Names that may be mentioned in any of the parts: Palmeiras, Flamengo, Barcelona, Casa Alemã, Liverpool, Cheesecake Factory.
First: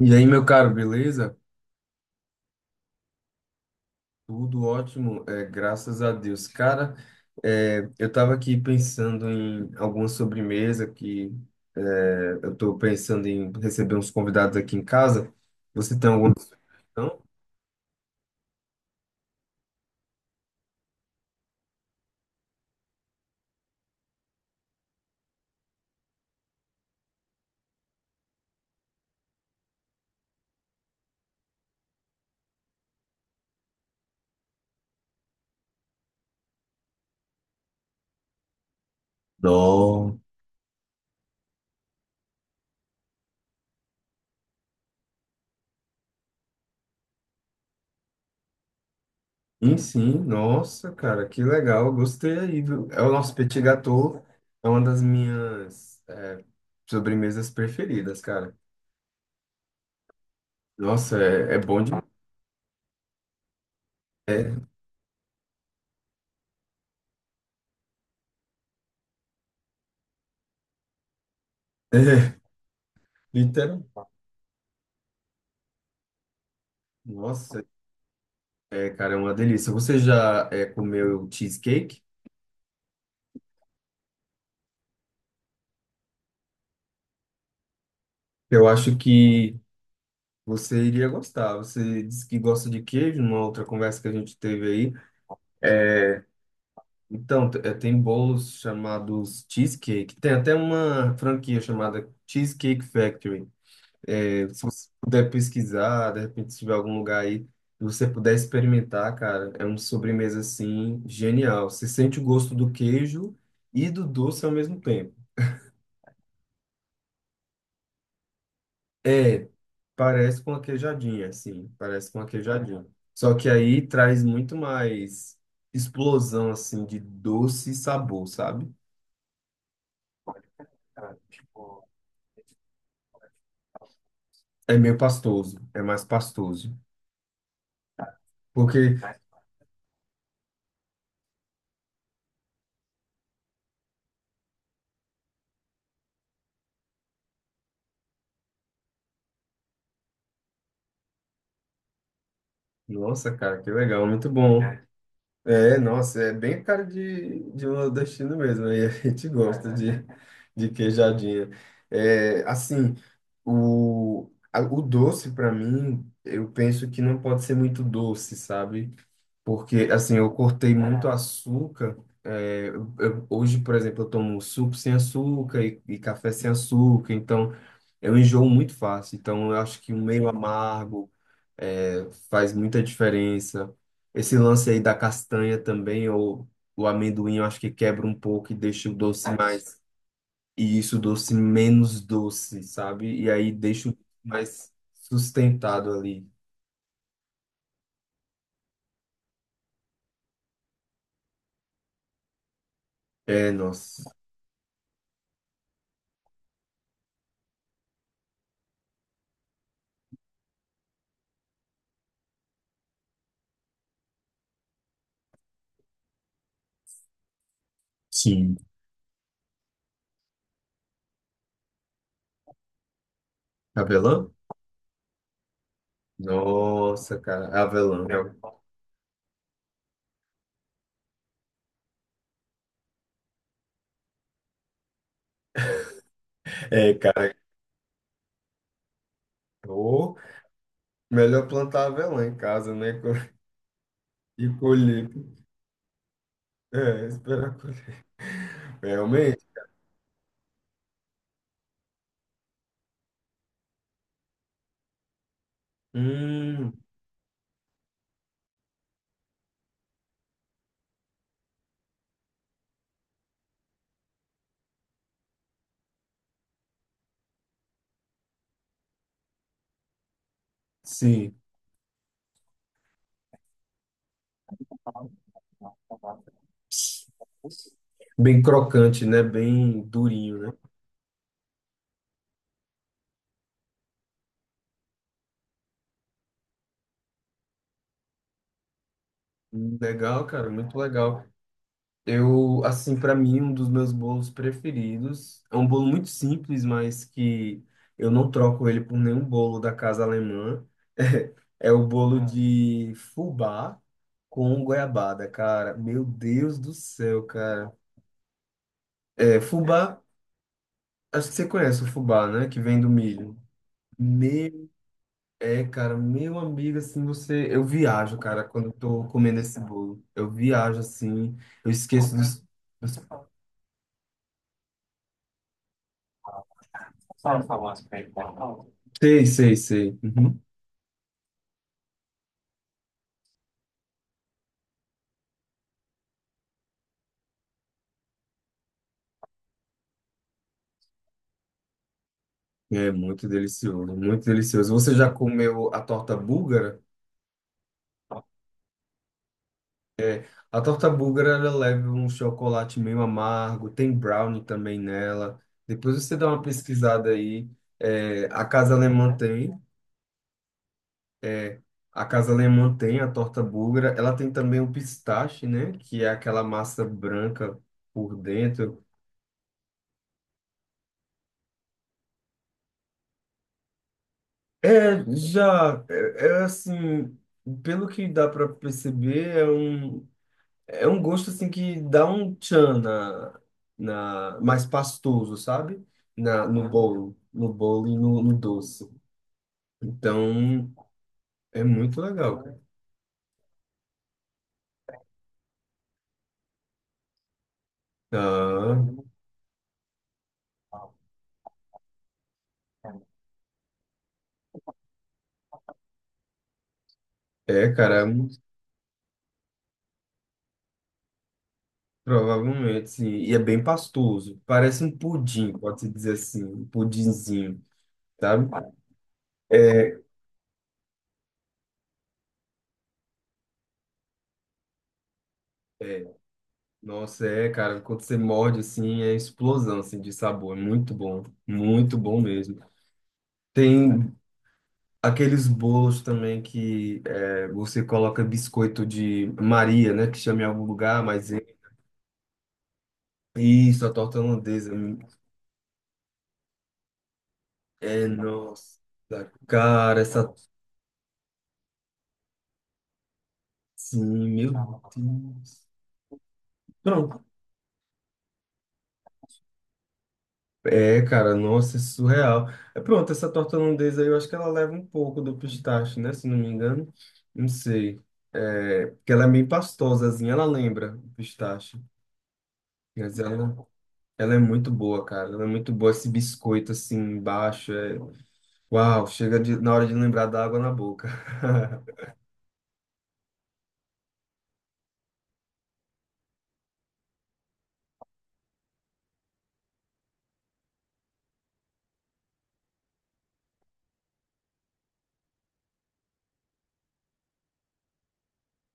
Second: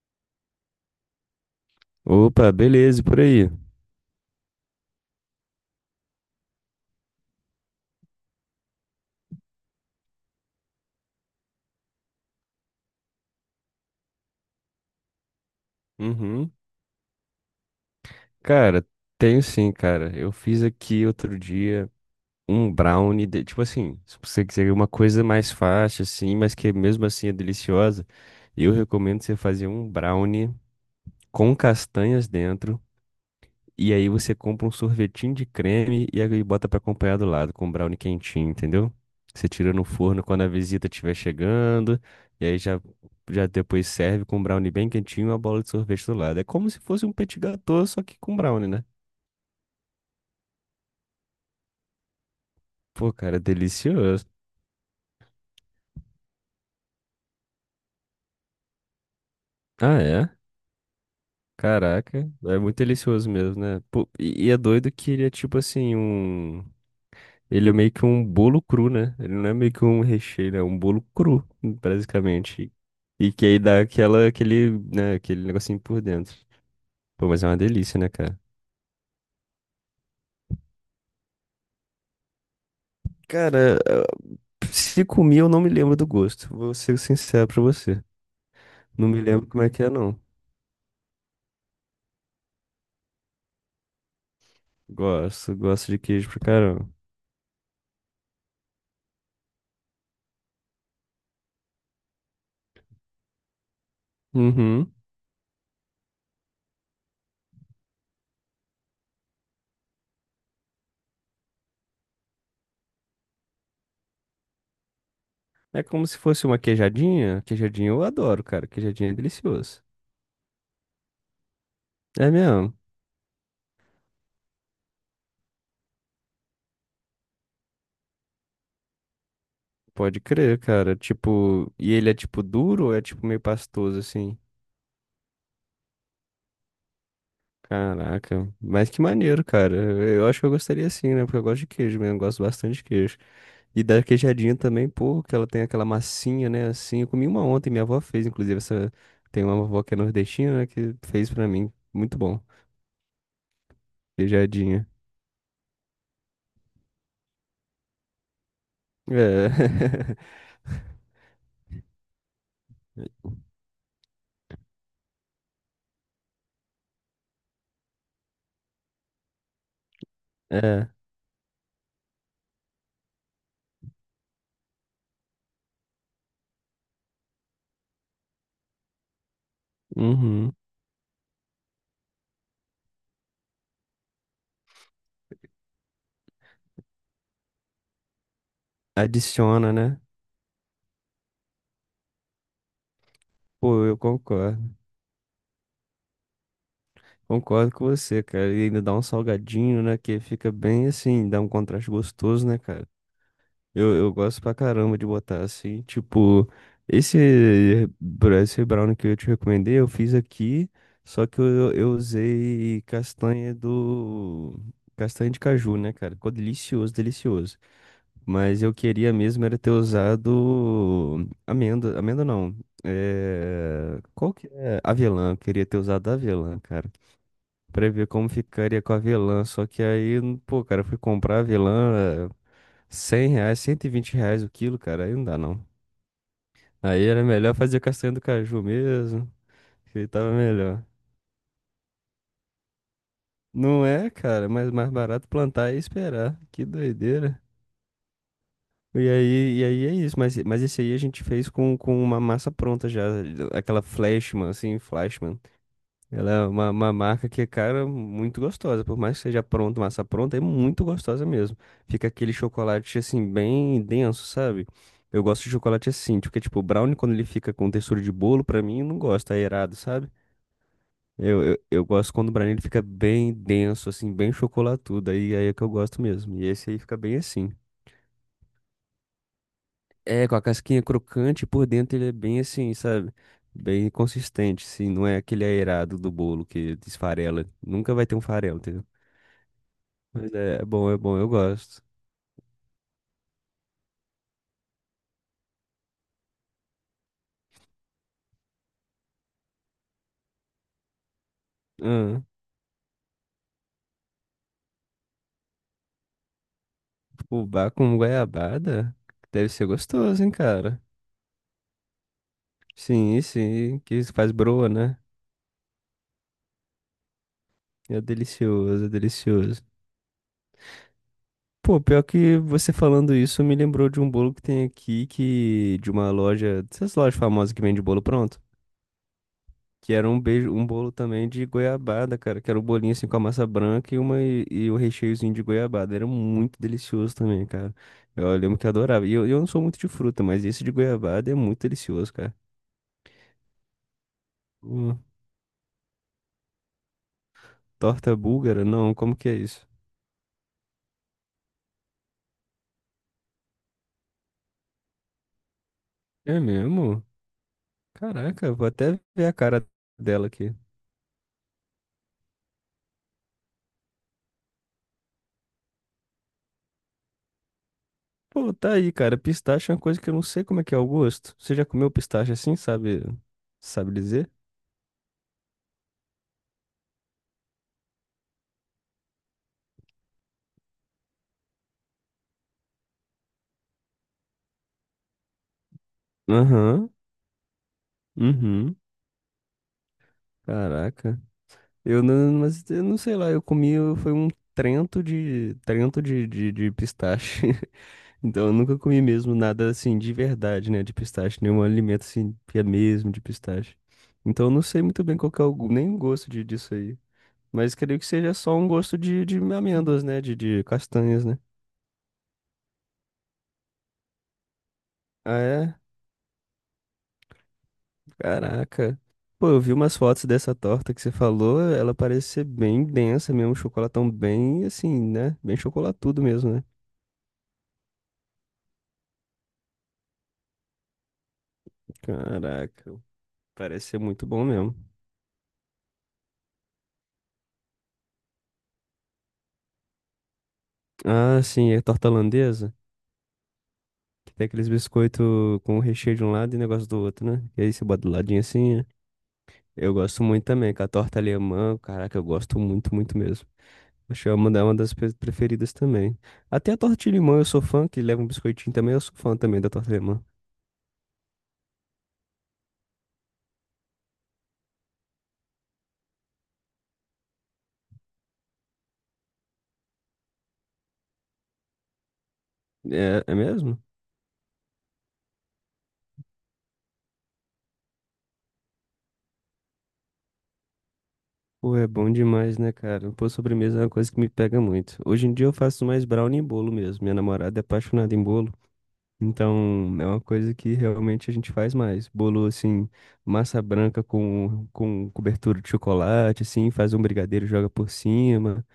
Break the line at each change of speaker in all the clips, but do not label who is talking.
E aí, meu caro, beleza?
Opa, beleza, e por aí?
Tudo ótimo, graças a Deus. Cara, eu estava aqui pensando em alguma sobremesa que é, eu estou pensando em receber uns convidados aqui em casa. Você tem alguma
Uhum.
sugestão?
Cara, tenho sim, cara. Eu fiz aqui outro dia um brownie, tipo assim, se você quiser uma coisa mais fácil, assim, mas que mesmo assim é deliciosa, eu recomendo você fazer um brownie com castanhas dentro. E aí você compra um sorvetinho de creme e aí bota pra acompanhar do lado com um brownie quentinho, entendeu? Você tira no
Não.
forno quando a visita estiver chegando, e aí já, já depois serve com um brownie bem quentinho e uma bola de sorvete do lado. É como se fosse um petit gâteau, só que com brownie, né?
Sim, sim, nossa, cara, que legal, gostei aí, viu? É o
Pô,
nosso
cara, é
petit gâteau,
delicioso.
é uma das minhas sobremesas preferidas, cara.
Ah, é?
Nossa, é bom demais.
Caraca, é muito delicioso mesmo, né? Pô, e é
É,
doido que ele é tipo assim, um. Ele é meio que um bolo cru, né? Ele não é meio que um recheio, ele é um bolo cru, basicamente. E que aí dá
literal.
aquela, aquele, né, aquele negocinho por dentro. Pô, mas é uma
Nossa.
delícia, né, cara?
Cara, é uma delícia. Você já comeu cheesecake?
Cara, se comi, eu não me lembro do gosto. Vou ser sincero pra você.
Eu acho
Não me lembro
que
como é que é, não.
você iria gostar. Você disse que gosta de queijo, numa outra conversa que a gente teve aí.
Gosto, gosto de
É,
queijo pra caramba.
então, tem bolos chamados cheesecake. Tem até uma franquia chamada Cheesecake Factory. É, se você
Uhum.
puder pesquisar, de repente, se tiver algum lugar aí, e você puder experimentar, cara, é uma sobremesa assim genial. Você sente o gosto do queijo e do doce ao mesmo tempo.
É como se fosse uma queijadinha. Queijadinha eu adoro, cara. Queijadinha é
É,
delicioso.
parece com a queijadinha, sim, parece com a
É mesmo?
queijadinha. Só que aí traz muito mais explosão, assim, de doce e sabor, sabe?
Pode crer, cara. Tipo, e ele é tipo duro ou é tipo meio pastoso assim?
É meio pastoso, é mais pastoso.
Caraca, mas
Porque,
que maneiro, cara. Eu acho que eu gostaria sim, né? Porque eu gosto de queijo mesmo, eu gosto bastante de queijo. E da queijadinha também, pô, que ela tem aquela massinha, né? Assim, eu comi uma ontem, minha avó fez, inclusive, essa. Tem uma avó que é nordestina, né? Que fez pra mim. Muito bom.
nossa, cara, que legal, muito bom.
Queijadinha.
É, nossa, é bem a cara de um nordestino mesmo, aí a gente
É.
gosta de queijadinha. É, assim, o doce, para mim, eu penso que não pode ser muito doce, sabe? Porque, assim, eu cortei
É.
muito açúcar. É, hoje, por exemplo, eu tomo suco sem açúcar e café sem açúcar. Então, eu enjoo muito fácil. Então, eu acho que o meio
Uhum.
amargo faz muita diferença. Esse lance aí da castanha também, ou o amendoim, eu acho que quebra um pouco e deixa o doce
Adiciona,
mais...
né?
E isso, o doce menos doce, sabe? E aí
Pô,
deixa o
eu
mais
concordo.
sustentado ali.
Concordo com você, cara. E ainda dá um salgadinho, né? Que fica bem assim, dá um contraste gostoso, né, cara?
É,
Eu,
nossa.
eu gosto pra caramba de botar assim, tipo, esse, esse brownie que eu te recomendei, eu fiz aqui, só que eu usei castanha do. Castanha de caju, né, cara? Ficou delicioso, delicioso.
Sim.
Mas eu queria mesmo era ter usado amêndoa, amêndoa não. É... Qual
Cabelão?
que é? Avelã, eu queria ter usado avelã, cara.
Nossa, cara,
Pra
avelã.
ver
Né?
como ficaria com avelã. Só que aí, pô, cara, eu fui comprar avelã R$ 100, R$ 120 o quilo, cara, aí não dá não.
É,
Aí era
cara,
melhor fazer castanha do caju mesmo, que aí
ô,
tava melhor.
melhor plantar avelã em casa, né? co-
Não é,
E
cara, mas mais
colher.
barato plantar e esperar. Que
É,
doideira.
esperar colher.
E
Realmente.
aí, e aí é isso, mas esse aí a gente fez com uma massa pronta já, aquela Flashman, assim, Flashman. Ela é
Hum,
uma marca que, cara, muito gostosa. Por mais que seja pronta, massa pronta, é muito gostosa mesmo. Fica aquele chocolate, assim, bem denso, sabe? Eu gosto de chocolate assim, porque, tipo, o brownie, quando ele fica com textura de bolo, pra mim, não gosta, é errado, sabe?
sim.
Eu gosto quando o brownie ele fica bem denso, assim, bem chocolatudo. Aí é que eu gosto mesmo. E esse aí fica bem assim.
Bem crocante, né? Bem
É,
durinho,
com a
né?
casquinha crocante, por dentro ele é bem assim, sabe? Bem consistente, assim, não é aquele aerado do bolo que desfarela. Nunca vai ter um farelo, entendeu?
Legal,
Mas
cara,
é,
muito
é bom,
legal.
eu gosto.
Eu, assim, para mim, um dos meus bolos preferidos é um bolo muito simples, mas que eu não troco ele por nenhum bolo da casa alemã. É, o bolo
Ah,
Ah. de fubá com goiabada, cara. Meu Deus do céu, cara.
fubá com goiabada?
É,
Deve ser
fubá,
gostoso, hein, cara?
acho que você conhece o fubá, né? Que vem do
Sim,
milho.
sim, que isso faz broa,
Meu,
né?
é, cara, meu amigo, assim, você. Eu
É
viajo, cara, quando eu
delicioso, é
tô comendo esse
delicioso.
bolo. Eu viajo, assim, eu
Pô, pior
esqueço
que
dos.
você falando
dos-
isso me lembrou de um bolo que tem aqui, que de uma loja, dessas lojas famosas que vende bolo pronto.
Sei, sei,
Que
sei.
era um
Uhum.
beijo, um bolo também de goiabada, cara. Que era o bolinho assim com a massa branca e e o recheiozinho de goiabada. Era muito delicioso também, cara. Eu lembro que eu adorava. E eu não sou muito de fruta, mas esse de goiabada é muito delicioso, cara.
É muito delicioso, muito delicioso. Você
Hum,
já comeu a torta búlgara?
torta búlgara? Não, como que é isso?
A torta búlgara, ela leva um chocolate meio amargo, tem brownie também nela. Depois você dá
É
uma
mesmo?
pesquisada aí. É, a
Caraca, vou
Casa
até
Alemã
ver a
tem,
cara dela aqui.
é, a Casa Alemã tem a torta búlgara. Ela tem também o pistache, né? Que é aquela massa branca por
Pô, tá
dentro.
aí, cara. Pistache é uma coisa que eu não sei como é que é o gosto. Você já comeu pistache assim, sabe? Sabe dizer?
É, já, é assim, pelo que dá para perceber, é é um gosto assim que dá um tchan na mais pastoso, sabe? No
Aham.
bolo, no bolo e no
Uhum.
doce. Então,
Caraca.
é muito
Eu não,
legal.
mas eu não sei lá, eu comi, foi um trento de, de pistache. Então eu nunca
Ah,
comi mesmo nada assim de verdade, né, de pistache, nenhum alimento assim que é mesmo de pistache. Então eu não sei muito bem qual que é o, nem o gosto de, disso aí.
é,
Mas
cara,
creio
é
que seja
muito-
só um gosto de amêndoas, né, de castanhas, né?
provavelmente sim. E é bem pastoso. Parece um
Ah,
pudim,
é?
pode-se dizer assim, um pudinzinho, sabe?
Caraca. Pô, eu vi
É,
umas fotos dessa torta que você falou, ela parece ser bem densa mesmo, um chocolatão bem assim, né? Bem chocolatudo mesmo, né?
nossa, é, cara, quando você morde assim, é explosão assim de sabor, é muito bom mesmo.
Caraca. Parece ser
Tem
muito bom mesmo.
aqueles bolos também que é, você coloca biscoito de Maria, né? Que chama em algum lugar, mas é-
Ah, sim, é torta holandesa.
isso, a torta
Que tem aqueles
holandesa.
biscoitos com o recheio de um lado e negócio do outro, né? E aí você bota
É,
do ladinho assim,
nossa,
né? Eu
cara,
gosto
essa.
muito também, com a torta alemã. Caraca, eu gosto muito, muito mesmo. Acho que é
Sim,
uma
meu
uma das
Deus.
preferidas também. Até a torta de
Pronto.
limão eu sou fã, que leva um biscoitinho também, eu sou fã também da torta alemã.
É, cara, nossa, é surreal. É, pronto, essa torta holandesa aí, eu acho que ela leva um pouco do pistache, né? Se não me engano. Não sei. É, porque ela é meio pastosazinha, ela lembra o pistache. Mas
É, é
ela,
mesmo?
ela é muito boa, cara. Ela é muito boa. Esse biscoito assim embaixo. Uau, chega de, na hora de lembrar da água na boca.
Pô, é bom demais, né, cara? Pô, sobremesa é uma coisa que me pega muito. Hoje em dia eu faço mais brownie e bolo mesmo. Minha namorada é apaixonada em bolo. Então, é uma coisa que realmente a gente faz mais. Bolo, assim, massa branca com cobertura de chocolate, assim, faz um brigadeiro, e joga por cima.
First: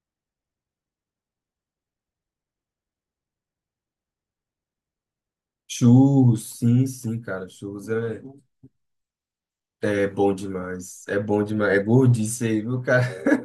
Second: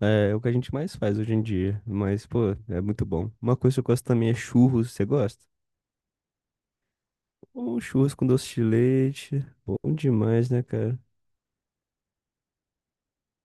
É, é o que a gente mais faz hoje em dia. Mas, pô, é muito bom. Uma coisa que eu gosto também é churros. Você gosta?
Churros, sim, sim, cara.
Um churros com doce de leite. Bom
É bom
demais, né, cara?
demais. É bom demais. É gordice aí, viu, cara?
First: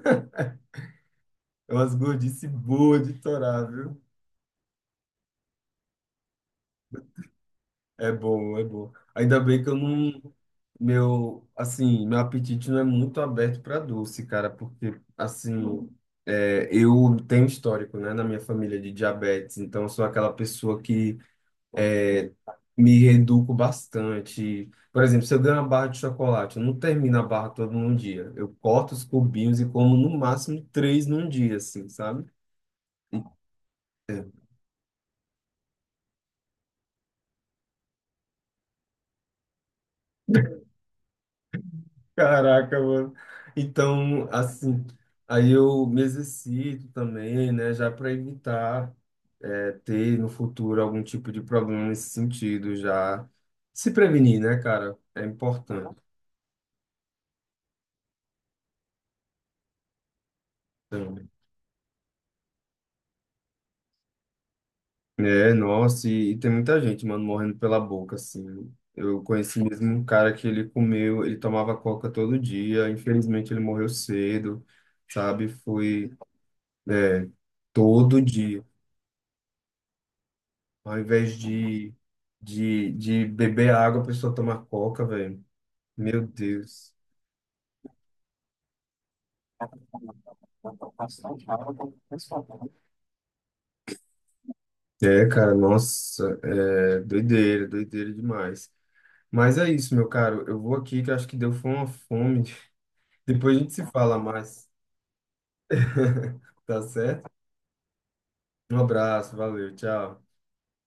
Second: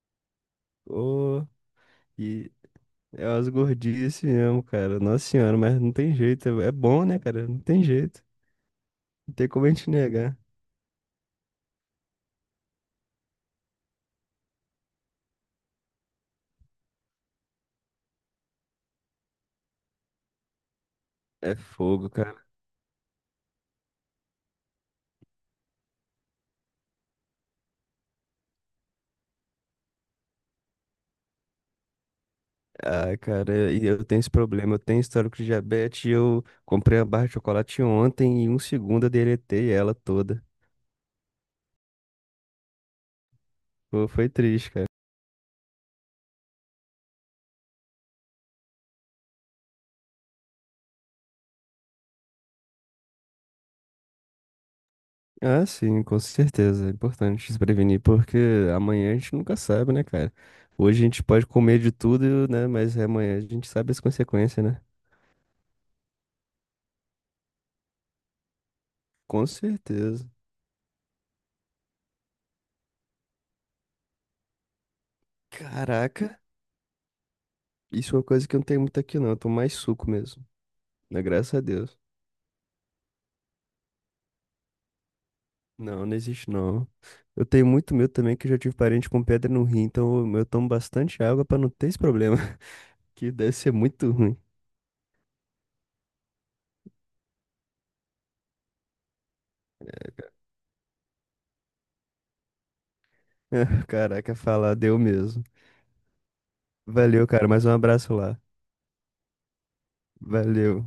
Ô,
É umas gordice
e
boas de
é umas
torar, viu?
gordices mesmo, cara. Nossa senhora, mas não tem jeito. É é bom, né, cara? Não tem
É
jeito.
bom, é bom.
Não
Ainda
tem
bem
como
que
a
eu
gente
não.
negar.
Meu, assim, meu apetite não é muito aberto para doce, cara, porque, assim, é, eu tenho histórico, né, na minha família de diabetes, então eu sou aquela pessoa que
É fogo,
é,
cara.
me reduzo bastante. Por exemplo, se eu ganho uma barra de chocolate, eu não termino a barra toda num dia. Eu corto os cubinhos e como no máximo três num dia, assim, sabe?
Ah, cara, e eu tenho esse problema. Eu tenho histórico de diabetes. E eu comprei a barra de chocolate ontem e em um segundo eu deletei ela toda.
Caraca, mano.
Pô,
Então,
foi triste,
assim,
cara.
aí eu me exercito também, né, já para evitar ter no futuro algum tipo de problema nesse sentido, já se prevenir, né, cara? É
Ah,
importante.
sim, com certeza. É importante se prevenir, porque amanhã a gente nunca sabe, né, cara? Hoje a gente pode comer de tudo, né? Mas amanhã a gente sabe as consequências, né?
É, nossa, e tem muita gente, mano, morrendo pela boca, assim. Eu
Com
conheci mesmo um
certeza.
cara que ele comeu, ele tomava coca todo dia, infelizmente ele morreu cedo, sabe? Foi,
Caraca,
é,
isso é
todo
uma coisa que eu
dia.
não tenho muito aqui, não. Eu tomo mais suco mesmo,
Ao
né?
invés
Graças a Deus.
de beber água, a pessoa toma coca, velho.
Não, não
Meu
existe não.
Deus.
Eu tenho muito medo também que eu já tive parente com pedra no rim, então eu tomo bastante água pra não ter esse problema, que deve ser muito ruim.
É, cara, nossa, é doideira, doideira demais. Mas é isso, meu caro, eu vou aqui que eu acho que deu foi uma fome. Depois a gente se fala
Caraca,
mais,
falar deu mesmo.
tá
Valeu,
certo?
cara, mais um abraço lá.
Um abraço, valeu, tchau.
Valeu.